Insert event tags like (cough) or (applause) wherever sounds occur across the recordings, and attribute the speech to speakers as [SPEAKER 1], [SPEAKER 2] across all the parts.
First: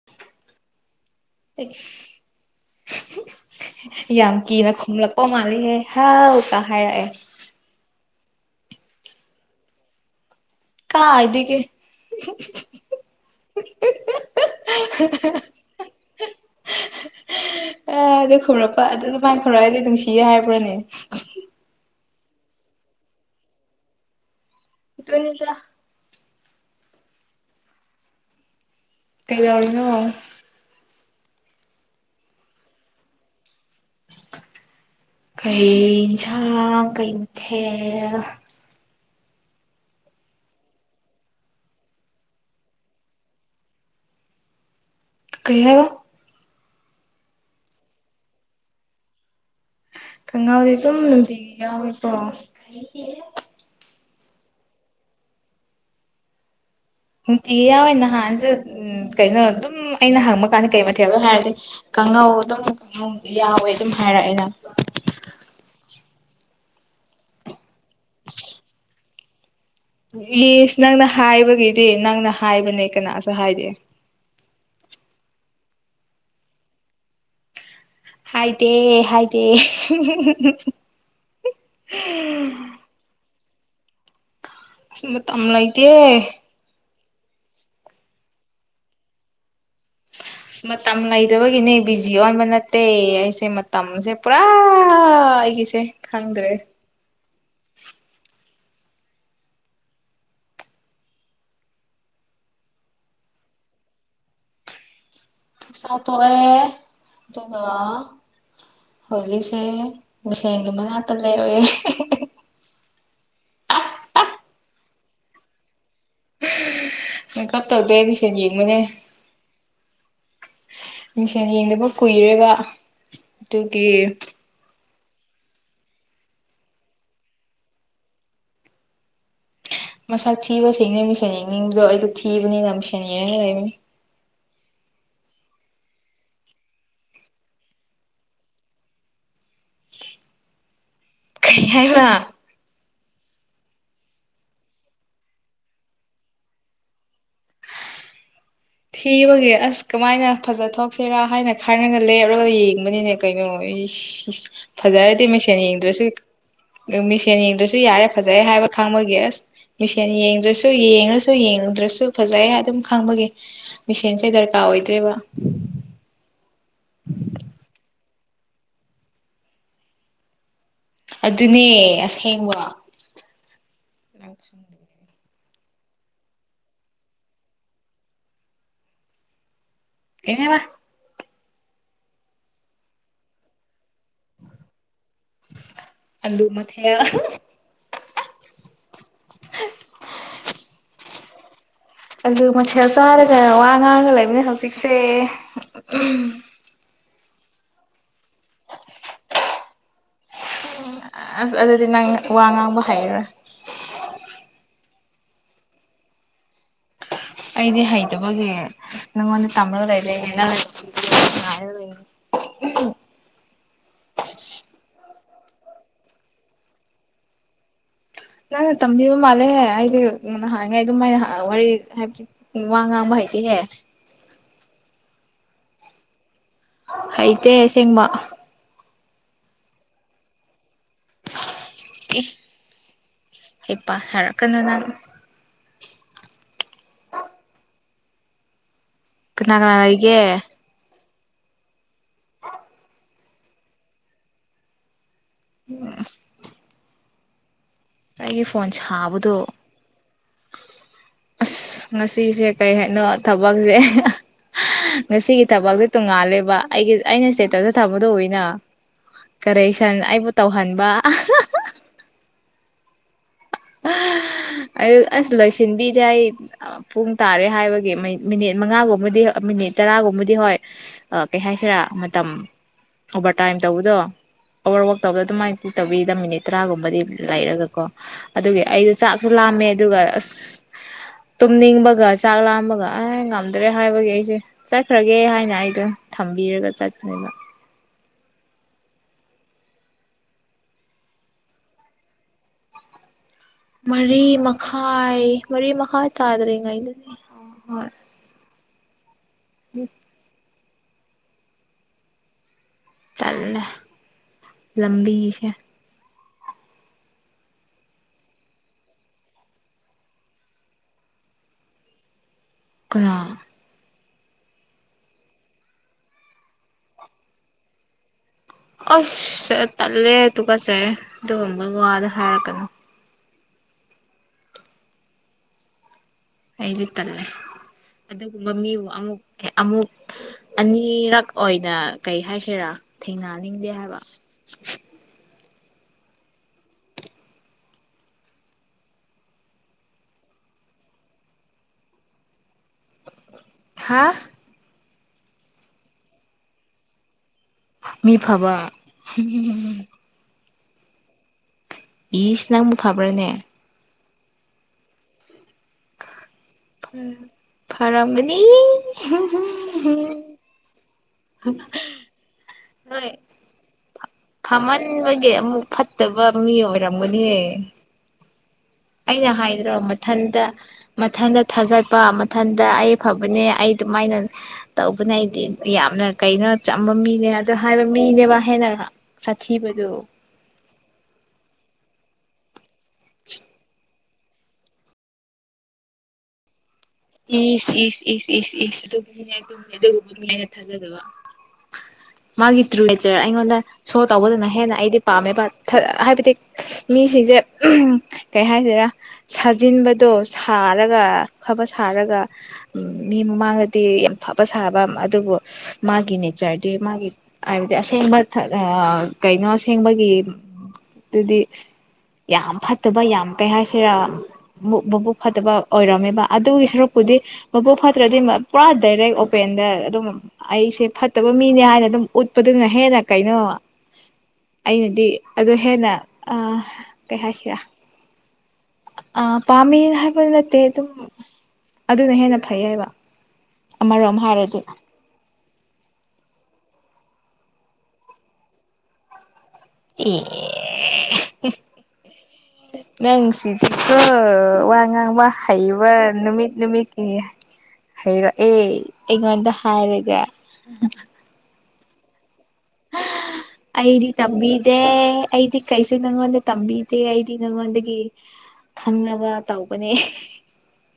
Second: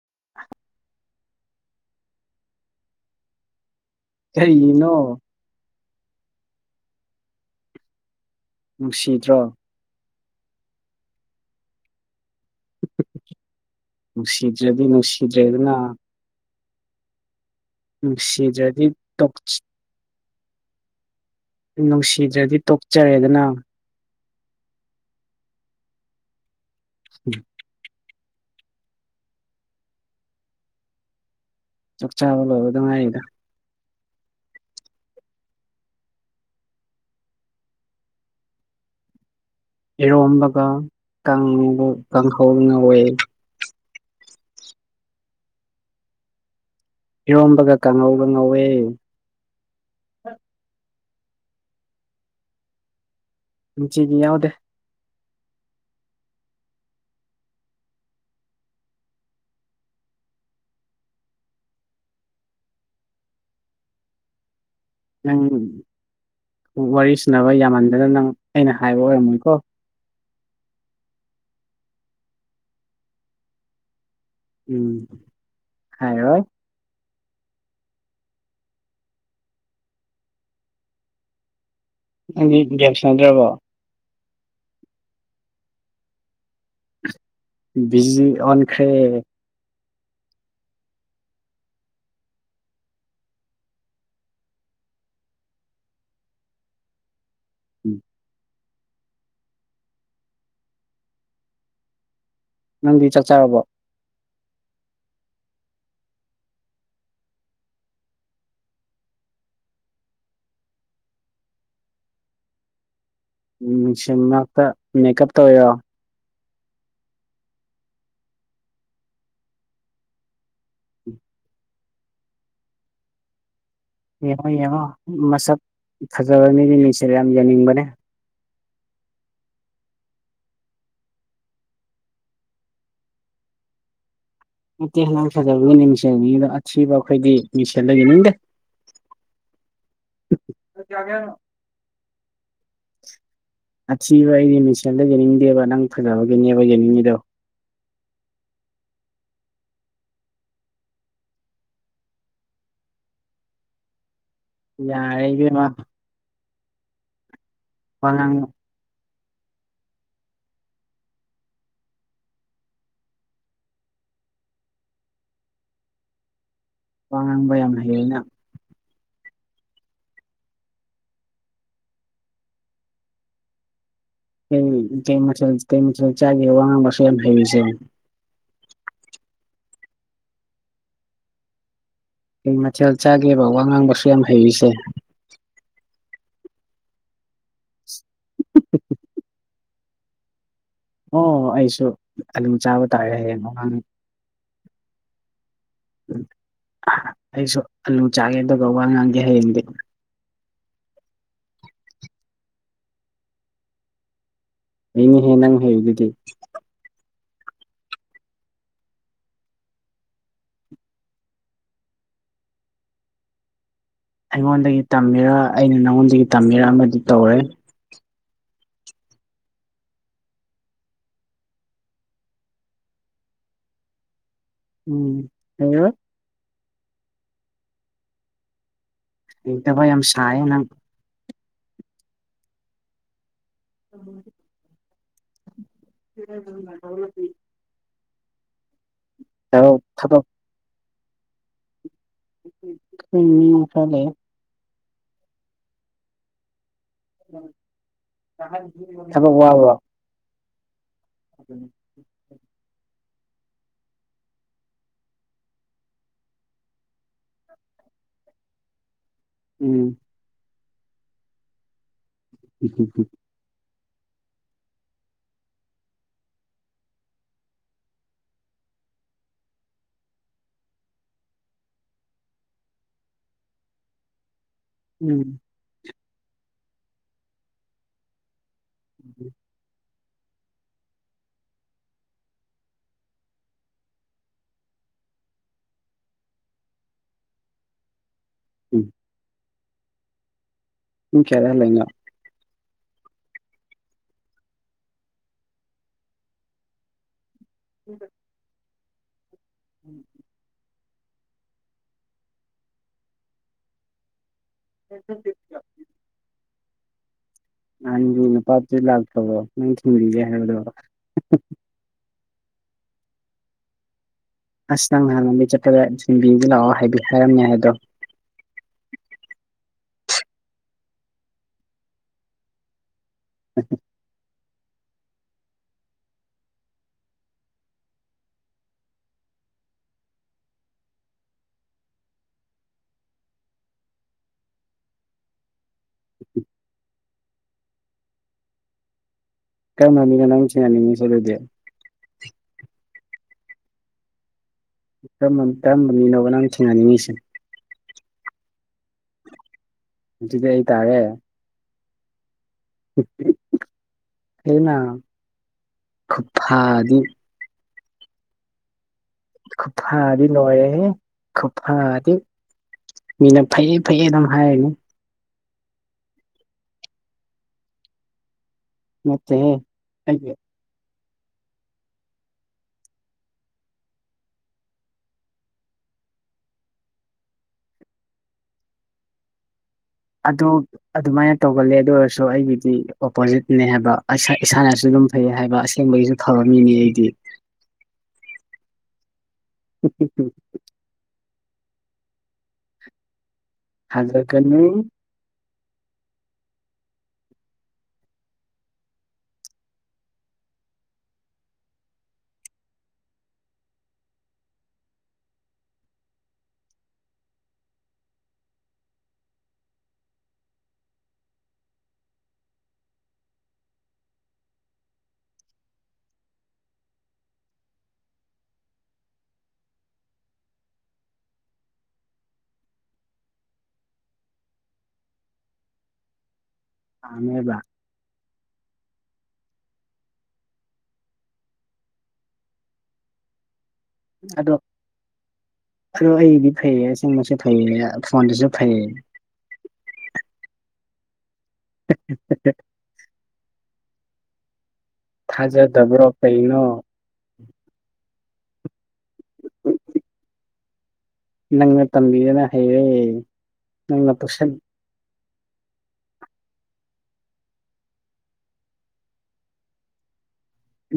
[SPEAKER 1] (unintelligible) (unintelligible) ꯌꯥꯝ ꯀꯤꯅ
[SPEAKER 2] ꯀꯔꯤꯅꯣ
[SPEAKER 1] ꯈꯨꯝꯂꯛꯄ ꯃꯥꯜꯂꯤꯍꯦ ꯍꯥꯎ ꯀ ꯍꯥꯏꯔꯛꯑꯦ
[SPEAKER 2] ꯅꯨꯡꯁꯤꯗ꯭ꯔꯣ
[SPEAKER 1] ꯀꯥꯢꯗꯒꯤ
[SPEAKER 2] ꯅꯨꯡꯁꯤꯗ꯭ꯔꯗꯤ ꯅꯨꯡꯁꯤꯗ꯭ꯔꯦꯗꯅ
[SPEAKER 1] ꯑꯦ ꯑꯗꯨ ꯈꯨꯔꯛꯄ
[SPEAKER 2] ꯅꯨꯡꯁꯤꯗ꯭ꯔꯗꯤ
[SPEAKER 1] ꯑꯗꯨ ꯑꯗꯨꯃꯥꯏꯅ
[SPEAKER 2] ꯇꯣꯛ-
[SPEAKER 1] ꯈꯨꯔꯛꯑꯗꯤ ꯅꯨꯡꯁꯤꯌꯦ ꯍꯥꯏꯕ꯭ꯔꯅꯦ
[SPEAKER 2] ꯅꯨꯡꯁꯤꯗ꯭ꯔꯥꯗꯤ ꯇꯣꯛꯆꯔꯦꯗꯅ
[SPEAKER 1] ꯑꯗꯨꯅꯤꯗ
[SPEAKER 2] ꯎꯝ (unintelligible)
[SPEAKER 1] ꯀꯩꯗꯧꯔꯤꯅꯣ
[SPEAKER 2] ꯆꯥꯛꯆꯥꯥꯕ ꯂꯣꯏꯕꯗ ꯉꯥꯏꯔꯤꯗ
[SPEAKER 1] ꯀꯩ ꯌꯦꯟꯁꯥꯡꯅꯣ ꯀꯩ ꯃꯥꯊꯦꯜ
[SPEAKER 2] ꯏꯔꯣꯝꯕꯒ ꯀꯥꯡ ꯀꯥꯡꯍꯧ ꯉꯧꯋꯦ
[SPEAKER 1] ꯀꯩ ꯍꯥꯏꯕ
[SPEAKER 2] ꯏꯔꯣꯝꯕꯒ ꯀꯥꯡꯉꯧꯒ ꯉꯧꯋꯦ
[SPEAKER 1] ꯈꯪꯍꯤꯎꯗꯤ ꯑꯗꯨꯝ ꯅꯨꯡꯇꯤꯒꯤ ꯌꯥꯎꯋꯤꯀꯣ
[SPEAKER 2] ꯉꯁꯤꯗꯤ ꯌꯥꯎꯗꯦ
[SPEAKER 1] ꯅꯨꯡꯇꯤꯒꯤ ꯌꯥꯎꯋꯦ ꯅꯍꯥꯟꯁꯨ ꯀꯩꯅꯣ ꯑꯗꯨꯝ ꯑꯩꯅ ꯍꯪꯕ ꯀꯥꯟꯗ ꯀꯩ ꯃꯊꯦꯜꯅꯣ ꯍꯥꯏꯔꯗꯤ ꯀꯥꯡꯉꯧ ꯑꯗꯨꯝ ꯌꯥꯎꯋꯦ ꯑꯗꯨꯝ ꯍꯥꯏꯔꯛꯑꯦꯅ
[SPEAKER 2] ꯅꯪ ꯋꯥꯔꯤ ꯁꯥꯟꯅꯕ ꯌꯥꯝꯃꯟꯗꯅ ꯅꯪ ꯑꯩꯅ ꯍꯥꯏꯕ ꯑꯣꯏꯔꯝꯃꯣꯏꯀꯣ
[SPEAKER 1] ꯢꯁ ꯅꯪꯅ ꯍꯥꯏꯕꯒꯤꯗꯤ ꯅꯪꯅ ꯍꯥꯏꯕꯅꯦ ꯀꯅꯥꯁꯨ ꯍꯥꯏꯗꯦ
[SPEAKER 2] ꯎꯝ ꯍꯥꯏꯔꯣꯏ
[SPEAKER 1] ꯍꯥꯏꯗꯦ ꯍꯥꯏꯗꯦ
[SPEAKER 2] ꯅꯪꯗꯤ ꯒꯦꯝ ꯁꯥꯟꯅꯗ꯭ꯔꯕꯣ
[SPEAKER 1] ꯑꯁ ꯃꯇꯥꯝ ꯂꯩꯇꯦꯌꯦ
[SPEAKER 2] ꯕꯤꯖꯤ ꯑꯣꯟꯈ꯭ꯔꯦ
[SPEAKER 1] ꯑ (unintelligible) ꯃꯇꯝ ꯂꯩꯇꯕꯒꯤꯅꯦ ꯕꯤꯖꯤ ꯑꯣꯟꯕ ꯅꯠꯇꯦ ꯑꯩꯁꯦ ꯃꯇꯝꯁꯦ ꯄꯨꯔꯥ ꯑꯩꯒꯤꯁꯦ ꯈꯪꯗ꯭ꯔꯦ
[SPEAKER 2] ꯎꯝ ꯅꯪꯗꯤ ꯆꯥꯛ ꯆꯔꯕꯣ
[SPEAKER 1] ꯆꯥꯛ ꯆꯥ ꯇꯣꯛꯑꯦ ꯑꯗꯨꯒ ꯍꯧꯖꯤꯛꯁꯦ ꯃꯤꯁꯦꯜꯒꯤ ꯃꯅꯥꯛꯇ ꯂꯩꯔꯦ
[SPEAKER 2] ꯃꯤꯁꯦꯜ ꯃꯅꯥꯛꯇ ꯃꯦꯀꯥꯞ ꯇꯧꯔꯤꯂꯣ
[SPEAKER 1] ꯃꯦꯀꯥꯟ ꯇꯧꯗꯦ ꯃꯤꯁꯦꯜ ꯌꯦꯡꯕꯅꯦ ꯃꯤꯡꯁꯦꯜ ꯌꯦꯡꯗꯕ ꯀꯨꯏꯔꯦꯕ ꯑꯗꯨꯒꯤ
[SPEAKER 2] ꯌꯦꯡꯉꯣ ꯌꯦꯡꯉꯣ ꯃꯁꯛ ꯐꯖꯕ ꯃꯤꯗꯤ ꯃꯤꯁꯦꯜ ꯌꯥꯝ ꯌꯦꯡꯅꯤꯡꯕꯅꯦ
[SPEAKER 1] ꯃꯁꯛ ꯊꯤꯕꯁꯤꯡꯁꯨ ꯃꯤꯁꯦꯜ ꯌꯦꯡꯅꯤꯡꯕꯗꯣ ꯑꯩꯁꯨ ꯊꯤꯕꯅꯤꯅ ꯃꯤꯁꯦꯜ ꯌꯦꯡꯉꯥ ꯂꯩꯅꯦ
[SPEAKER 2] ꯅꯠꯇꯦ ꯅꯪ ꯐꯖꯕꯒꯤꯅꯤ ꯃꯤꯡꯁꯦꯜ ꯖꯦꯡꯉꯤꯗꯣ ꯑꯊꯤꯕ ꯑꯩꯈꯣꯏꯗꯤ ꯃꯤꯡꯁꯦꯜꯒ ꯌꯦꯡꯅꯤꯡꯗꯦ ꯀꯩ ꯆꯥꯒꯦ ꯍꯥꯢꯅꯣ
[SPEAKER 1] ꯀꯩ ꯍꯥꯏꯕ
[SPEAKER 2] ꯑꯊꯤꯕ ꯑꯩꯗꯤ ꯃꯤꯁꯦꯜꯗ ꯌꯦꯡꯅꯤꯡꯗꯦꯕ ꯅꯪ ꯐꯖꯕꯒꯤꯅꯦꯕ ꯌꯦꯡꯅꯤꯡꯉꯤꯗꯣ
[SPEAKER 1] ꯊꯤꯕꯒꯤ ꯑꯁ ꯀꯃꯥꯏꯅ ꯐꯖ ꯊꯣꯛꯁꯤꯔꯥ ꯍꯥꯏꯅ ꯈꯔꯒ ꯂꯦꯞꯔꯒ ꯌꯦꯡꯕꯅꯤꯅꯦ ꯀꯩꯅꯣ ꯑꯩꯁ ꯐꯖꯔꯗꯤ
[SPEAKER 2] ꯌꯥꯔꯦ
[SPEAKER 1] ꯃꯦꯁꯦꯜ
[SPEAKER 2] ꯏꯕꯦꯝꯃ
[SPEAKER 1] ꯌꯦꯡꯗ꯭ꯔꯁꯨ ꯃꯦꯁꯦꯜ ꯌꯦꯡꯗ꯭ꯔꯁꯨ ꯌꯥꯔꯦ ꯐꯖꯩ
[SPEAKER 2] ꯋꯥꯉꯥꯡ
[SPEAKER 1] ꯍꯥꯏꯕ ꯈꯪꯕꯒꯤ ꯑꯁ ꯃꯦꯁꯦꯛ ꯌꯦꯡꯗ꯭ꯔꯁꯨ ꯌꯦꯡꯂꯁꯨ ꯌꯦꯡꯗ꯭ꯔꯁꯨ ꯐꯖꯩ ꯑꯗꯨꯝ ꯈꯪꯕꯒꯤ ꯃꯦꯁꯦꯟꯁꯦ ꯗꯔꯀꯥꯔ ꯑꯣꯏꯗ꯭ꯔꯦꯕ
[SPEAKER 2] ꯋꯥ ꯉꯥꯡꯕ ꯌꯥꯝꯅ ꯍꯩꯑꯦꯅ
[SPEAKER 1] ꯑꯗꯨꯅꯦ ꯑꯁꯦꯡꯕꯔꯣ
[SPEAKER 2] ꯀꯩ ꯃꯊꯦꯜ ꯀꯩ ꯃꯊꯦꯜ ꯆꯥꯒꯦ ꯋꯥ ꯉꯥꯡꯕ ꯑꯁꯨꯛꯌꯥꯝ ꯍꯥꯏꯔꯤꯁꯤꯕꯣ
[SPEAKER 1] ꯀꯩ ꯍꯥꯢꯕ
[SPEAKER 2] ꯀꯩ ꯃꯊꯦꯜ ꯆꯥꯒꯦꯕ ꯋꯥ ꯉꯥꯡꯕ ꯑꯁꯨꯛ ꯌꯥꯝ ꯍꯩꯔꯤꯁꯦ
[SPEAKER 1] ꯑꯥꯂꯨ ꯃꯊꯦꯜ
[SPEAKER 2] (unintelligible) ꯑꯣ ꯑꯩꯁꯨ
[SPEAKER 1] ꯑꯥꯂꯨ
[SPEAKER 2] ꯑꯂꯨ ꯆꯥꯕ
[SPEAKER 1] ꯃꯊꯦꯜ
[SPEAKER 2] ꯇꯥꯔꯦ
[SPEAKER 1] ꯆꯥꯔꯒ
[SPEAKER 2] ꯍꯌꯦꯡ
[SPEAKER 1] ꯋꯥ
[SPEAKER 2] ꯉꯥꯡ
[SPEAKER 1] ꯉꯥꯡꯉꯒ ꯂꯩꯕꯅꯦ ꯍꯧꯖꯤꯛꯁꯦ
[SPEAKER 2] ꯎꯝ ꯑꯩꯁꯨ ꯑꯂꯨ ꯆꯥꯒꯦ ꯑꯗꯨꯒ ꯋꯥ ꯉꯥꯡꯒꯦ ꯍꯌꯦꯡꯗꯤ
[SPEAKER 1] ꯑꯁ ꯑꯗꯨꯗꯤ ꯅꯪ ꯋꯥ ꯉꯥꯡꯕ ꯍꯥꯏꯔꯔꯣꯏ
[SPEAKER 2] ꯍꯩꯅꯤ ꯍꯦ ꯅꯪ ꯍꯩꯔꯤꯗꯨꯗꯤ
[SPEAKER 1] ꯑꯩꯗꯤ ꯍꯩꯇꯕꯒꯤ ꯅꯪꯉꯣꯟꯗ ꯇꯝꯂ ꯂꯩꯔꯦꯅꯤꯅꯪ
[SPEAKER 2] ꯑꯩꯉꯣꯟꯗꯒꯤ ꯇꯝꯃꯤꯔ ꯑꯩꯅ ꯅꯪꯉꯣꯟꯗꯒꯤ ꯇꯝꯃꯤꯔ ꯑꯃꯗꯤ ꯇꯧꯔꯦ
[SPEAKER 1] ꯅꯪꯅ ꯇꯝꯕꯤꯕ ꯃꯥꯜꯂꯦꯍꯦ ꯑꯩꯗꯤꯅ ꯅꯍꯥꯡꯉꯥꯏ ꯑꯗꯨꯃꯥꯏꯅ ꯋꯥꯔꯤ ꯍꯥꯏꯕꯗꯤ ꯑꯩ ꯋꯥ ꯉꯥꯡꯕ ꯍꯩꯇꯍꯦ
[SPEAKER 2] ꯎꯝ ꯍꯩꯔ‌ꯣꯏ
[SPEAKER 1] ꯍꯩꯇ‌ꯦ ꯑꯁꯦꯡꯕ
[SPEAKER 2] ꯍꯩꯇꯕꯥ ꯌꯥꯝ ꯁꯥꯏꯌꯦ ꯅꯪ
[SPEAKER 1] ꯏꯁ ꯍꯩꯄꯥ ꯁꯥꯔꯛꯀꯅꯣ ꯅꯪ
[SPEAKER 2] (unintelligible)
[SPEAKER 1] ꯀꯅꯥ
[SPEAKER 2] ꯇꯧ
[SPEAKER 1] ꯀꯅꯥ ꯂꯩꯒꯦ
[SPEAKER 2] ꯊꯕꯛ ꯑꯩ ꯅꯤꯌ‌ꫭꯛꯇ ꯂꯩꯌ‌ꯦ
[SPEAKER 1] ꯎꯝ ꯑꯩꯒꯤ ꯐꯣꯟ
[SPEAKER 2] ꯊꯕꯛ
[SPEAKER 1] ꯁꯥꯕꯗꯣ
[SPEAKER 2] ꯋꯥꯕꯔꯣ
[SPEAKER 1] ꯑꯁ ꯉꯁꯤꯁꯦ ꯀꯩ ꯍꯥꯏꯅꯣ ꯊꯕꯛꯁꯦ ꯉꯁꯤꯒꯤ ꯊꯕꯛꯁꯦ ꯇꯣꯡꯉꯥꯜꯂꯦꯕ ꯑꯩꯒꯤ ꯑꯩꯅ ꯏꯁꯇꯦꯠꯇꯗ ꯊꯝꯕꯗꯣ ꯎꯏꯅꯥ
[SPEAKER 2] ꯎꯝ
[SPEAKER 1] ꯀꯔꯦꯛꯁꯟ ꯑꯩꯕꯨ ꯇꯧꯍꯟꯕ
[SPEAKER 2] (unintelligible)
[SPEAKER 1] ꯑꯗꯨ ꯑꯁ ꯂꯣꯏꯁꯤꯟꯕꯤꯗꯦ ꯑꯩ ꯄꯨꯡ ꯇꯥꯔꯦ ꯍꯥꯏꯕꯒꯤ ꯃꯤꯅꯤꯠ ꯃꯉꯥꯒꯨꯝꯕꯗꯤ ꯃꯤꯅꯤꯠ ꯇꯔꯥꯒꯨꯝꯕꯗꯤ ꯍꯣꯏ ꯑꯥ ꯀꯩ ꯍꯥꯏꯁꯤꯔꯥ ꯃꯇꯝ ꯑꯣꯚꯔꯇꯥꯏꯝ ꯇꯧꯕꯗꯣ ꯑꯣꯕꯔꯋꯔꯥꯛ ꯇꯧꯗ
[SPEAKER 2] ꯎꯝ
[SPEAKER 1] ꯑꯗꯨꯃꯥꯏꯅꯗꯤ ꯇꯧꯕꯤꯗ ꯃꯤꯅꯤꯠ ꯇꯔꯥꯒꯨꯝꯕꯗꯤ ꯂꯩꯔꯒꯀꯣ ꯑꯗꯨꯒꯤ ꯑꯩꯗꯣ ꯆꯥꯛꯁꯨ ꯂꯥꯝꯃꯦ ꯑꯗꯨꯒ ꯑꯁ ꯇꯨꯝꯅꯤꯡꯕꯒ ꯆꯥꯛ ꯂꯥꯝꯕꯒ ꯑꯦ ꯉꯝꯗ꯭ꯔꯦ ꯍꯥꯏꯕꯒꯤ ꯑꯩꯁꯦ ꯆꯠꯈ꯭ꯔꯒꯦ ꯍꯥꯏꯅ ꯑꯩꯗꯣ ꯊꯝꯕꯤꯔꯒ ꯆꯠꯄꯅꯦꯕ
[SPEAKER 2] ꯎꯝ ꯄꯨꯡ ꯀꯌꯥꯗ ꯍꯜꯂꯛꯏꯅ‌ꯣ
[SPEAKER 1] ꯃꯔꯤ ꯃꯈꯥꯏ ꯃꯔꯤ ꯃꯈꯥꯏ ꯇꯥꯗ꯭ꯔꯤꯉꯩꯗꯨꯅꯤ ꯎꯝ ꯇꯜꯂꯦ ꯂꯝꯕꯤꯁꯦ
[SPEAKER 2] ꯅꯥꯍꯟꯒꯤ ꯅꯨꯄꯥ ꯗꯨꯗꯤ ꯂꯥꯛꯇꯕꯔꯣ ꯅꯪ ꯊꯤꯟꯕꯤꯒꯦ ꯍꯥꯏꯗꯣ
[SPEAKER 1] ꯀꯥꯅꯥ
[SPEAKER 2] ꯑꯁ ꯅꯪ ꯅꯍꯥꯟ ꯂꯝꯕꯤ ꯆꯠꯄꯗ ꯊꯤꯟꯕꯤꯒꯦ ꯂꯥꯛꯑꯣ ꯍꯥꯏꯕꯤ ꯍꯥꯏꯔꯝꯃꯦ ꯍꯥꯏꯗꯣ
[SPEAKER 1] ꯑꯁ ꯇꯠꯂꯦ ꯇꯨꯀꯠꯆꯠꯌ‌ꯦ ꯑꯗꯨꯒꯨꯝꯕ ꯋꯥꯗꯨ ꯍꯥꯏꯔꯛꯀꯅꯨ
[SPEAKER 2] (unintelligible)
[SPEAKER 1] ꯑꯩꯗꯤ ꯇꯜꯂꯦ ꯑꯗꯨꯒꯨꯝꯕ ꯃꯤꯕꯨ ꯑꯃꯨꯛ ꯑꯃꯨꯛ ꯑꯅꯤꯔꯛ ꯑꯣꯏꯅ ꯀꯩ ꯍꯥꯏꯁꯤꯔꯥ ꯊꯦꯡꯅꯅꯤꯡꯗꯦ ꯍꯥꯏꯕ
[SPEAKER 2] ꯀꯔꯝꯕꯥ ꯃꯤꯅ‌ꯣ ꯅꯪ ꯊꯦꯡꯅꯅꯤꯡꯉꯤꯁꯦ ꯑꯥꯗꯨꯗꯤ
[SPEAKER 1] ꯍꯥꯥ
[SPEAKER 2] ꯀꯔꯝꯕ ꯃꯤꯅꯣꯕ ꯅꯪ ꯊꯦꯡꯅꯅꯤꯡꯉꯤꯁꯦ
[SPEAKER 1] ꯃꯤ ꯐꯕ
[SPEAKER 2] ꯑꯗꯨꯗꯤ ꯑꯩ ꯇꯥꯔꯦ
[SPEAKER 1] ꯏꯁ ꯅꯪꯕꯨ ꯐꯥꯕ꯭ꯔꯥꯅꯦ
[SPEAKER 2] ꯑꯩꯅ ꯈꯨꯊꯗꯤ
[SPEAKER 1] ꯎꯝ ꯐꯔꯝꯒꯅꯤ
[SPEAKER 2] ꯈꯨꯐꯗꯤ ꯂꯣꯏꯔꯦꯍꯦ ꯈꯨꯐꯗꯤ ꯃꯤꯅ ꯐꯩꯌꯦ ꯐꯩꯌꯦ ꯑꯗꯨꯝ ꯍꯥꯏꯔꯅꯤ
[SPEAKER 1] ꯅꯣꯏꯗꯤ ꯑꯃꯨꯛ ꯐꯠꯇꯕ ꯃꯤ ꯑꯣꯏꯔꯝꯒꯅꯤ ꯑꯩꯅ
[SPEAKER 2] ꯅꯠꯇꯦꯍꯦ
[SPEAKER 1] ꯍꯥꯏꯗꯔꯣ
[SPEAKER 2] ꯑꯩꯒꯤ
[SPEAKER 1] ꯃꯊꯟꯇ ꯃꯊꯟꯇ ꯊꯥꯒꯠꯄ ꯃꯊꯟꯇ ꯑꯩ ꯐꯕꯅꯦ ꯑꯩ ꯑꯗꯨꯃꯥꯏꯅ ꯇꯧꯕꯅꯦ ꯑꯩꯗꯤ ꯌꯥꯝꯅ ꯀꯩꯅꯣ ꯆꯝꯕ ꯃꯤꯅꯦ ꯑꯗ ꯍꯥꯏꯕ ꯃꯤꯅꯦꯕ ꯍꯦꯟꯅ ꯁꯥꯊꯤꯕꯗꯣ
[SPEAKER 2] ꯑꯗꯣ ꯑꯗꯨꯃꯥꯏꯅ ꯇꯧꯒꯜꯂꯦ ꯑꯗꯨ ꯑꯣꯏꯔꯁꯨ ꯑꯩꯒꯤꯗꯤ ꯑꯣꯄꯣꯖꯤꯠꯅꯦ ꯍꯥꯏꯕ ꯏꯁꯥꯅꯁꯨ ꯑꯗꯨꯝ ꯐꯩ ꯍꯥꯏꯕ ꯑꯁꯦꯡꯕꯒꯤꯁꯨ ꯐꯕ ꯃꯤꯅꯤ ꯑꯩꯗꯤ
[SPEAKER 1] ꯏꯁ ꯏꯁ ꯏꯁ ꯏꯁ ꯏꯁ ꯑꯗꯨꯒꯤꯅꯦ ꯑꯗꯨ ꯑꯗꯨꯒꯨꯝꯕꯒꯤꯅꯦ ꯑꯩꯅ ꯊꯥꯖꯗꯕ ꯃꯥꯒꯤ ꯇ꯭ꯔꯨꯅꯦꯆꯔ ꯑꯩꯉꯣꯟꯗ ꯁꯣ ꯇꯧꯕꯗꯅ
[SPEAKER 2] ꯊꯥꯖꯒꯅꯨ
[SPEAKER 1] ꯍꯦꯟꯅ ꯑꯩꯗꯤ ꯄꯥꯝꯃꯦꯕ ꯍꯥꯏꯕꯗꯤ ꯃꯤꯁꯤꯡꯁꯦ ꯀꯩ ꯍꯥꯏꯁꯤꯔꯥ ꯁꯥꯖꯤꯟꯕꯗꯣ ꯁꯥꯔꯒ ꯐꯕ ꯁꯥꯔꯒ ꯎꯝ ꯃꯤ ꯃꯃꯥꯡꯒꯗꯤ ꯌꯥꯝ ꯐꯕ ꯁꯥꯕ ꯑꯗꯨꯕꯨ ꯃꯥꯒꯤ ꯅꯦꯆꯔꯗꯤ ꯃꯥꯒꯤ ꯍꯥꯏꯕꯗꯤ ꯑꯁꯦꯡꯕ ꯀꯩꯅꯣ ꯑꯁꯦꯡꯕꯒꯤ ꯗꯗꯤ ꯌꯥꯝ ꯐꯠꯇꯕ ꯌꯥꯝ ꯀꯩ ꯍꯥꯏꯁꯤꯔ ꯃ ꯃꯕꯨꯛ ꯐꯠꯇꯕ ꯑꯣꯏꯔꯝꯃꯦꯕ ꯑꯗꯨꯒꯤ ꯁꯔꯨꯛꯄꯨꯗꯤ ꯃꯕꯨꯛ ꯐꯠꯇ꯭ꯔꯗꯤ ꯄꯨꯔꯥ ꯗꯥꯏꯔꯦꯛ ꯑꯣꯄꯦꯟꯗ ꯑꯗꯨꯝ ꯑꯩꯁꯦ ꯐꯠꯇꯕ ꯃꯤꯅꯦ ꯍꯥꯏꯅ ꯑꯗꯨꯝ ꯎꯠꯄꯗꯨꯅ ꯍꯦꯟꯅ ꯀꯩꯅꯣ ꯑꯩꯅꯗꯤ ꯑꯗꯨ ꯍꯦꯟꯅ ꯑꯥ ꯀꯩ ꯍꯥꯏꯁꯤꯔ
[SPEAKER 2] ꯄꯥꯝꯃꯦꯕ
[SPEAKER 1] ꯑ ꯄꯥꯝꯃꯤ ꯍꯥꯏꯕ ꯅꯠꯇꯦ ꯑꯗꯨꯝ ꯑꯗꯨꯅ ꯍꯦꯟꯅ ꯐꯩꯌꯦꯕ ꯑꯃꯔꯣꯝ
[SPEAKER 2] ꯑꯗꯣ
[SPEAKER 1] ꯍꯥꯏꯔꯗꯤ
[SPEAKER 2] ꯑꯗꯣ ꯑꯩꯗꯤ ꯐꯩꯌꯦ ꯑꯁꯦꯡꯕꯁꯨ ꯐꯩꯌꯦ ꯐꯣꯟꯗꯨꯁꯨ ꯐꯩꯌꯦ
[SPEAKER 1] ꯑꯦ ꯅꯪ ꯁꯤꯗꯤꯀꯣ ꯋꯥ ꯉꯥꯡꯕ ꯍꯩꯕ
[SPEAKER 2] ꯊꯥꯖꯗꯕ꯭ꯔꯣ
[SPEAKER 1] ꯅꯨꯃꯤꯠ
[SPEAKER 2] ꯀꯩꯅꯣ
[SPEAKER 1] ꯅꯨꯃꯤꯠ ꯑꯦ ꯍꯩꯔꯛꯑꯦ ꯑꯩꯉꯣꯟꯗ ꯍꯥꯏꯔꯒ
[SPEAKER 2] ꯅꯪꯅ ꯇꯝꯕꯤꯔꯒ
[SPEAKER 1] ꯑꯩꯗꯤ ꯇꯝꯕꯤ ꯗꯦ ꯑꯩꯗꯤ ꯀꯩꯁꯨ ꯅꯪꯉꯣꯟꯗ ꯇꯝꯕꯤꯗꯦ ꯑꯩꯗꯤ ꯅꯪꯉꯣꯟꯗꯒꯤ ꯈꯪꯅꯕ ꯇꯧꯕꯅꯦ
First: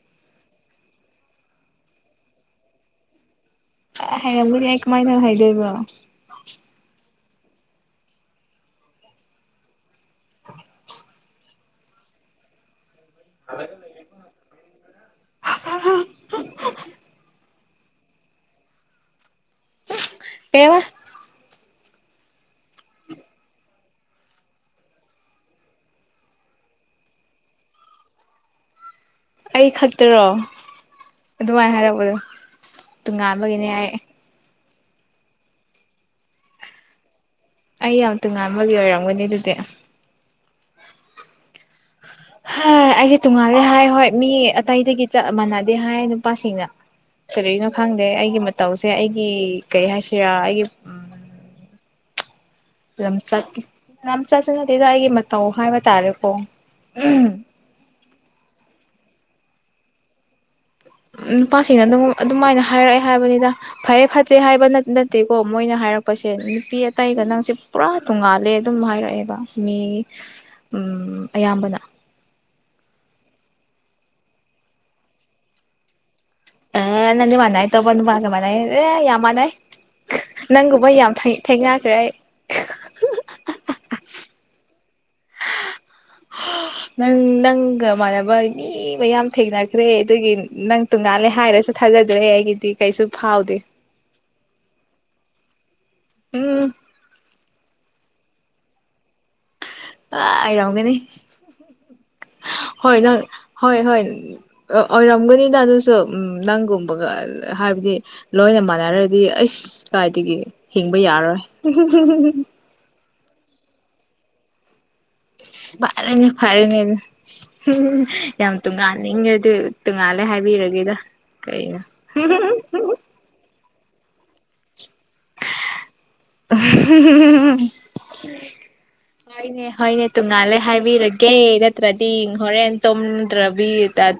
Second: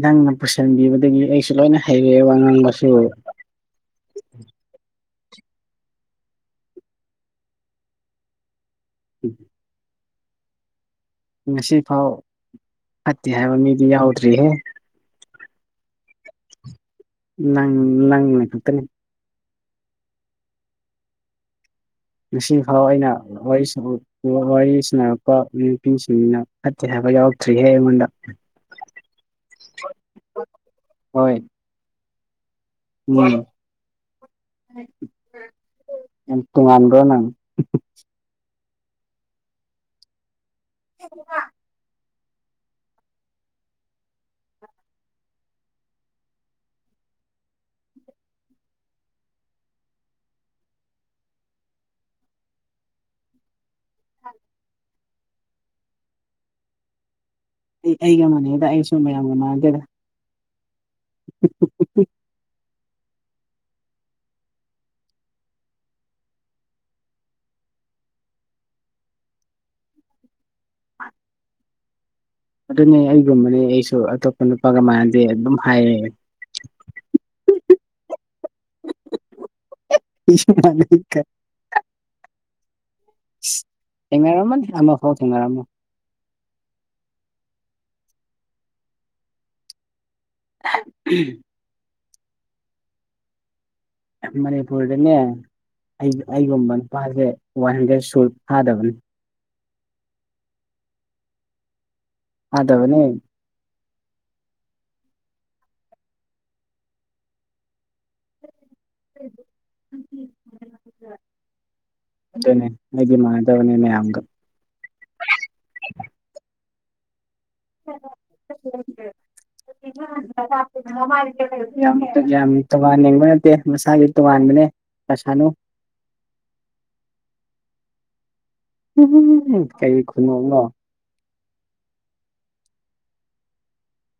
[SPEAKER 2] ꯅꯪꯅ ꯄꯨꯁꯤꯟꯕꯤꯕꯗꯒꯤ ꯑꯩꯁꯨ ꯂꯣꯏꯅ ꯍꯩꯔꯦ ꯋꯥ ꯉꯥꯡꯕꯁꯨ
[SPEAKER 1] ꯍꯩꯔꯝꯒꯅꯤ ꯑꯩ ꯀꯃꯥꯏꯅ ꯍꯩꯗꯣꯏꯕ
[SPEAKER 2] ꯎꯝ
[SPEAKER 1] (unintelligible)
[SPEAKER 2] ꯉꯁꯤꯐꯥꯎ ꯐꯠꯇꯦ ꯍꯥꯏꯕ ꯃꯤꯗꯤ ꯌꯥꯎꯗ꯭ꯔꯤꯍꯦ ꯅꯪ ꯅꯪꯅ ꯈꯛꯇꯅꯦ
[SPEAKER 1] ꯀꯩꯕ
[SPEAKER 2] ꯉꯁꯤ ꯐꯥꯎ ꯑꯩꯅ ꯋꯥꯔꯤꯁꯤꯡ ꯋꯥꯔꯤ ꯁꯥꯟꯅꯔꯛꯄ ꯅꯨꯄꯤꯁꯤꯡꯅ ꯐꯠꯇꯦ ꯍꯥꯏꯕ ꯌꯥꯎꯔꯛꯇ꯭ꯔꯤꯍꯦ ꯑꯩꯉꯣꯟꯗ
[SPEAKER 1] (unintelligible) ꯑꯩ ꯈꯛꯇꯔꯣ
[SPEAKER 2] ꯍꯣꯏ
[SPEAKER 1] ꯑꯗꯨꯃꯥꯏꯅ ꯍꯥꯏꯔꯛꯄꯗꯣ
[SPEAKER 2] ꯎꯝ
[SPEAKER 1] ꯇꯣꯉꯥꯟꯕꯒꯤꯅꯦ ꯍꯥꯏ
[SPEAKER 2] ꯇꯣꯉꯥꯟꯕ꯭ꯔꯣ ꯅꯪ
[SPEAKER 1] ꯑꯩ ꯌꯥꯝ ꯇꯣꯉꯥꯟꯕꯒꯤ ꯑꯣꯏꯔꯝꯒꯅꯤ ꯑꯗꯨꯗꯤ
[SPEAKER 2] (unintelligible)
[SPEAKER 1] ꯍ ꯑꯩꯁꯦ ꯇꯣꯡꯉꯥꯜꯂꯦ ꯍꯥꯏ ꯍꯣꯏ ꯃꯤ ꯑꯇꯩꯗꯒꯤ ꯆꯞ ꯃꯥꯟꯅꯗꯦ ꯍꯥꯏ ꯅꯨꯄꯥꯁꯤꯡꯅ ꯀꯔꯤꯅꯣ ꯈꯪꯗꯦ ꯑꯩꯒꯤ ꯃꯇꯧꯁꯦ ꯑꯩꯒꯤ ꯀꯩ ꯍꯥꯏꯁꯤꯔꯥ ꯑꯩꯒꯤ ꯎ ꯂꯝꯆꯠ ꯂꯝꯆꯠꯁꯨ ꯅꯠꯇꯦꯗ ꯑꯩꯒꯤ ꯃꯇꯧ ꯍꯥꯏꯕ ꯇꯥꯔꯦꯀꯣ ꯎ
[SPEAKER 2] ꯑꯩ ꯑꯩꯒ ꯃꯥꯟꯅꯩꯗ ꯑꯩꯁꯨ ꯃꯌꯥꯝꯒ ꯃꯥꯟꯅꯗꯦꯗ
[SPEAKER 1] ꯅꯨꯄꯥꯁꯤꯡꯅ ꯑꯗꯨꯝ ꯑꯗꯨꯃꯥꯏꯅ ꯍꯥꯏꯔꯛꯑꯦ ꯍꯥꯏꯕꯅꯤꯗ ꯐꯩꯌꯦ ꯐꯠꯇꯦ ꯍꯥꯏꯕ ꯅꯠꯇꯦꯀꯣ ꯃꯣꯏꯅ ꯍꯥꯏꯔꯛꯄꯁꯦ ꯅꯨꯄꯤ ꯑꯇꯩꯒ ꯅꯪꯁꯦ ꯄꯨꯔꯥ ꯇꯣꯡꯉꯥꯜꯂꯦ ꯑꯗꯨꯝ ꯍꯥꯏꯔꯛꯑꯦꯕ ꯃꯤ ꯑꯌꯥꯝꯕꯅ
[SPEAKER 2] ꯑꯗꯨꯅꯦ ꯑꯩꯒꯨꯝꯕꯅꯦ ꯑꯩꯁꯨ ꯑꯇꯣꯞꯄ ꯅꯨꯄꯥꯒ ꯃꯅꯗꯦ ꯑꯗꯨꯝ ꯍꯥꯏꯌꯦ
[SPEAKER 1] ꯑꯦ ꯅꯪꯗꯤ ꯃꯥꯟꯅꯩꯌꯦ ꯑꯇꯣꯞꯄ ꯅꯨꯄꯥꯒ ꯃꯥꯟꯅꯩꯌꯦ ꯑꯦ ꯌꯥꯝ ꯃꯅꯩ ꯅꯪꯒꯨꯝꯕ ꯌꯥꯝ ꯐꯩ ꯊꯦꯡꯅꯈ꯭ꯔꯦ ꯑꯩ
[SPEAKER 2] ꯊꯦꯡꯅꯔꯝꯃꯅꯤ ꯑꯃ ꯐꯥꯎ ꯊꯦꯡꯅꯔꯝꯃꯣꯏ
[SPEAKER 1] ꯅꯪ ꯅꯪꯒ ꯃꯥꯟꯅꯕ ꯃꯤ ꯃꯌꯥꯝ ꯊꯦꯡꯅꯈ꯭ꯔꯦ ꯑꯗꯨꯒꯤ ꯅꯪ ꯇꯣꯡꯉꯥꯜꯂꯦ ꯍꯥꯏꯔꯁꯨ ꯊꯥꯖꯗ꯭ꯔꯦ ꯑꯩꯒꯤꯗꯤ ꯀꯩꯁꯨ ꯐꯥꯎꯗꯦ
[SPEAKER 2] ꯃꯅꯤꯄꯨꯔꯗꯅꯦ ꯑꯩ
[SPEAKER 1] ꯎꯝ
[SPEAKER 2] ꯑꯩꯒꯨꯝꯕ ꯅꯨꯄꯥꯁꯦ ꯋꯥꯟ ꯍꯟꯗ꯭ꯔꯦꯠ ꯁꯨ ꯐꯥꯗꯕꯅꯤ
[SPEAKER 1] ꯑꯥ ꯌꯧꯒꯅꯤ ꯍꯣꯏ
[SPEAKER 2] ꯐꯥꯗꯕꯅꯦ
[SPEAKER 1] ꯅꯪ ꯍꯣꯏ ꯍꯣꯏ ꯑꯣꯏꯔꯝꯒꯅꯤꯗ ꯑꯗꯨꯁꯨ ꯎꯝ ꯅꯪꯒꯨꯝꯕꯒ ꯍꯥꯏꯕꯗꯤ ꯂꯣꯏꯅ ꯃꯥꯟꯅꯔꯗꯤ ꯑꯩꯁ ꯀꯥꯏꯗꯒꯤ ꯍꯤꯡꯕ ꯌꯥꯔꯔꯣꯏ
[SPEAKER 2] ꯑꯗꯨꯅꯦ ꯑꯩꯗꯤ ꯃꯥꯗꯕꯅꯦ ꯃꯌꯥꯝꯒ
[SPEAKER 1] ꯐꯔꯦꯅꯦ ꯐꯔꯦꯅꯦ ꯎꯝ ꯌꯥꯝ ꯇꯣꯡꯉꯥꯟꯅꯤꯡꯒꯔꯗꯨ ꯇꯣꯉꯥꯜꯂꯦ ꯍꯥꯏꯕꯤꯔꯒꯦꯗ ꯀꯩꯅꯣ
[SPEAKER 2] ꯌꯥꯝ ꯇꯣꯉꯥꯟꯅꯤꯡꯕ ꯅꯠꯇꯦ ꯃꯁꯥꯒꯤ ꯇꯣꯉꯥꯟꯕꯅꯦ ꯍꯩꯄꯥ ꯁꯥꯅꯨ
[SPEAKER 1] (unintelligible) ꯍꯣꯏꯅꯦ
[SPEAKER 2] ꯀꯩ
[SPEAKER 1] ꯍꯣꯏꯅꯦ ꯇꯣꯡꯉꯥꯜꯂꯦ
[SPEAKER 2] ꯈꯨꯅꯣꯡꯅꯣ
[SPEAKER 1] ꯍꯥꯏꯕꯤꯔ ꯀꯦ ꯅꯠꯇ꯭ꯔꯗꯤ ꯍꯣꯔꯦꯟ ꯇꯨꯝꯗ꯭ꯔꯕꯤ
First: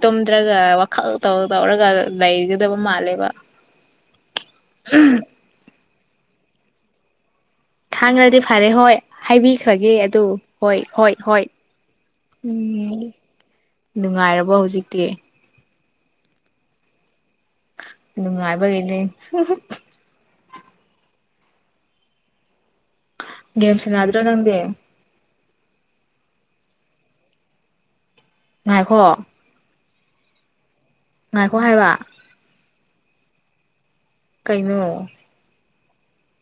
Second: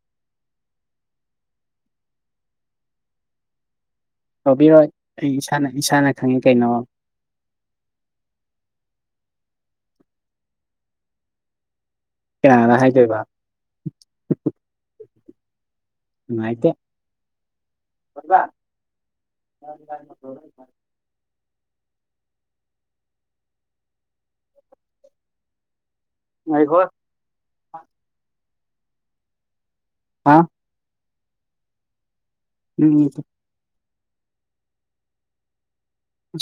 [SPEAKER 1] ꯇꯨꯝꯗ꯭ꯔꯒ ꯋꯥꯈꯜ ꯇꯧ ꯇꯧꯔꯒ ꯂꯩꯒꯗꯕ ꯃꯥꯜꯂꯦꯕ
[SPEAKER 2] ꯇꯧꯕꯤꯔꯣꯏ ꯑꯩ ꯏꯁꯥꯅ ꯏꯁꯥꯅ ꯈꯪꯉꯤ ꯀꯩꯅꯣ
[SPEAKER 1] ꯈꯪꯔꯗꯤ ꯐꯔꯦ ꯍꯣꯏ ꯍꯥꯏꯕꯤꯈ꯭ꯔꯒꯦ ꯑꯗꯨ ꯍꯣꯏ ꯍꯣꯏ ꯍꯣꯏ
[SPEAKER 2] ꯀꯅꯥꯗ
[SPEAKER 1] ꯎꯝ
[SPEAKER 2] ꯍꯥꯏꯗꯣꯏꯕ
[SPEAKER 1] ꯅꯨꯡꯉꯥꯏꯔꯕꯣ ꯍꯧꯖꯤꯛꯇꯤ
[SPEAKER 2] ꯅꯨꯡꯉꯥꯏꯇꯦ
[SPEAKER 1] ꯅꯨꯡꯉꯥꯏꯕꯒꯤꯅꯦ
[SPEAKER 2] (unintelligible)
[SPEAKER 1] ꯒꯦꯝ ꯁꯅꯗ꯭ꯔꯣ ꯅꯪꯗꯤ
[SPEAKER 2] ꯉꯥꯏꯈꯣ
[SPEAKER 1] ꯉꯥꯏꯈꯣ
[SPEAKER 2] ꯍꯥ
[SPEAKER 1] ꯉꯥꯏꯈꯣ ꯍꯥꯏꯕ
[SPEAKER 2] ꯎꯝ
[SPEAKER 1] ꯀꯩꯅꯣ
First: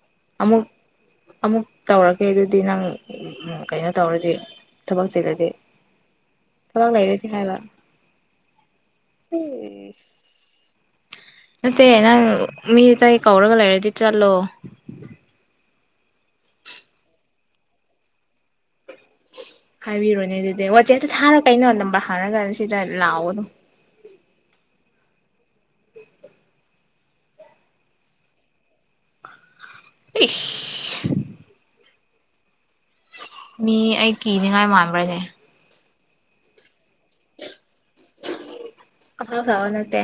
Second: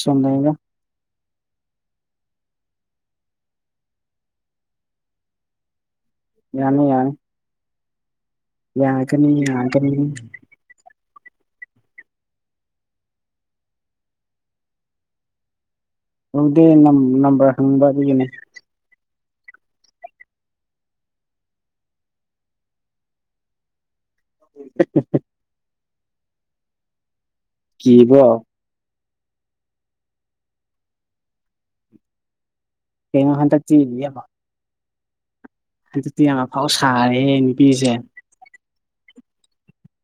[SPEAKER 2] ꯁꯣꯝꯗꯅꯤꯗ
[SPEAKER 1] ꯑꯃꯨꯛ ꯑꯃꯨꯛ ꯇꯧꯔꯛꯀꯦ ꯑꯗꯨꯗꯤ ꯅꯪ ꯀꯩꯅꯣ ꯇꯧꯔꯗꯤ ꯊꯕꯛ ꯆꯤꯜꯂꯗꯤ
[SPEAKER 2] ꯌꯥꯅꯤ
[SPEAKER 1] ꯊꯕꯛ
[SPEAKER 2] ꯌꯥꯅꯤ
[SPEAKER 1] ꯂꯩꯔꯗꯤ ꯍꯥꯏꯕ
[SPEAKER 2] ꯌꯥꯒꯅꯤ ꯌꯥꯒꯅꯤ
[SPEAKER 1] ꯅꯠꯇꯦ ꯅꯪ ꯃꯤ ꯑꯇꯩ ꯀꯧꯔꯒ ꯂꯩꯔꯗꯤ ꯆꯠꯂꯣ
[SPEAKER 2] ꯀꯧꯗꯦ ꯅꯝ ꯅꯝꯕꯔ ꯍꯪꯕ ꯑꯗꯨꯒꯤꯅꯦ
[SPEAKER 1] ꯍꯥꯏꯕꯤꯔꯣꯅꯦ ꯑꯗꯨꯗꯤ ꯋꯥꯆꯦꯞꯇ ꯊꯥꯔꯣ ꯀꯩꯅꯣ ꯅꯝꯕꯔ ꯍꯪꯉꯒ ꯁꯤꯗ ꯂꯥꯎꯒꯅꯨ
[SPEAKER 2] (unintelligible) ꯀꯤꯕꯔꯣ
[SPEAKER 1] ꯏꯁ
[SPEAKER 2] ꯀꯩꯅꯣ ꯍꯟꯗꯛꯇꯤ
[SPEAKER 1] ꯃꯤ ꯑꯩ ꯀꯤꯅꯤꯡꯉꯥꯏ ꯃꯥꯟꯕ꯭ꯔꯅꯦ꯫
[SPEAKER 2] ꯑꯗꯨꯗꯤ ꯑꯐꯥꯎ ꯁꯥꯔꯦꯅꯦ ꯅꯨꯄꯤꯁꯦ꯫
[SPEAKER 1] ꯑꯐꯥꯎ ꯁꯥꯕ ꯅꯠꯇꯦ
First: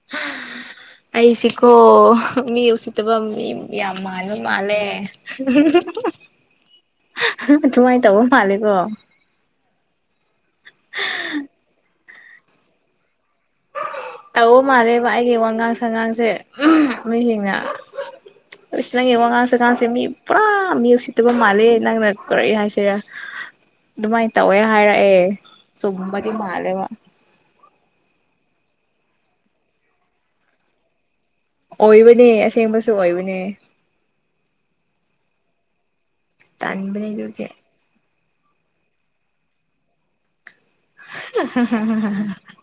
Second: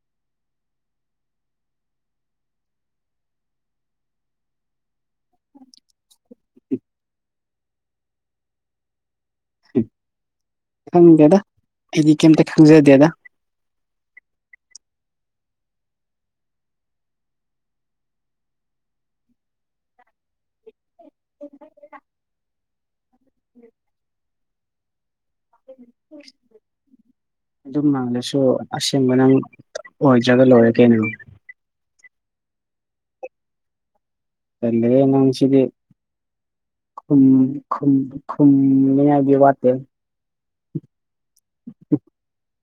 [SPEAKER 1] (unintelligible) ꯑꯩꯁꯤꯀꯣ ꯃꯤ ꯎꯁꯤꯠꯇꯕ ꯃꯤ ꯌꯥꯝ ꯃꯥꯟꯕ ꯃꯥꯜꯂꯦ꯫ ꯑꯗꯨꯃꯥꯏ ꯇꯧꯕ ꯃꯥꯜꯂꯦꯀꯣ
[SPEAKER 2] ꯈꯪꯗꯦꯗ ꯑꯩꯗꯤ ꯀꯩꯝꯇ ꯈꯪꯖꯗꯦꯗ꯫
[SPEAKER 1] ꯇꯧꯕ ꯃꯥꯜꯂꯦꯕ ꯑꯩꯒꯤ ꯋꯥꯉꯥꯡ ꯁꯉꯥꯡꯁꯦ ꯃꯤꯁꯤꯡꯅ ꯏꯁ ꯅꯪꯒꯤ ꯋꯥꯉꯥꯡ ꯁꯉꯥꯡꯁꯦ ꯃꯤ ꯄꯨꯔꯥꯝ ꯃꯤ ꯎꯁꯤꯠ ꯇꯧꯗꯨꯕ ꯃꯥꯜꯂꯦ ꯅꯪꯅ ꯀꯔꯤ ꯍꯥꯏꯁꯤꯔꯥ ꯑꯗꯨꯃꯥꯏꯅ ꯇꯧꯋꯦ ꯍꯥꯏꯔꯛꯑꯦ ꯆꯨꯝꯃꯗꯤ ꯃꯥꯜꯂꯦꯕ꯫
[SPEAKER 2] ꯑꯗꯨꯝ ꯃꯥꯜꯂꯁꯨ ꯑꯁꯦꯡꯕ ꯅꯪ ꯑꯣꯏꯗ꯭ꯔꯒ ꯂꯣꯏꯔꯦ ꯀꯩꯅꯣ꯫
[SPEAKER 1] ꯑꯣꯏꯕꯅꯦ ꯑꯁꯦꯡꯕꯁꯨ ꯑꯣꯏꯕꯅꯦ꯫
[SPEAKER 2] ꯇꯜꯂꯦ ꯅꯪꯁꯤꯗꯤ
[SPEAKER 1] ꯇꯟꯕꯅꯦ
[SPEAKER 2] ꯎꯝ
[SPEAKER 1] ꯑꯗꯨꯒꯤ
[SPEAKER 2] ꯈꯨꯨꯝꯅ ꯈꯨꯝꯅꯤꯡ ꯉꯥꯏꯒꯤ ꯋꯥꯇꯦ꯫
[SPEAKER 1] (unintelligible)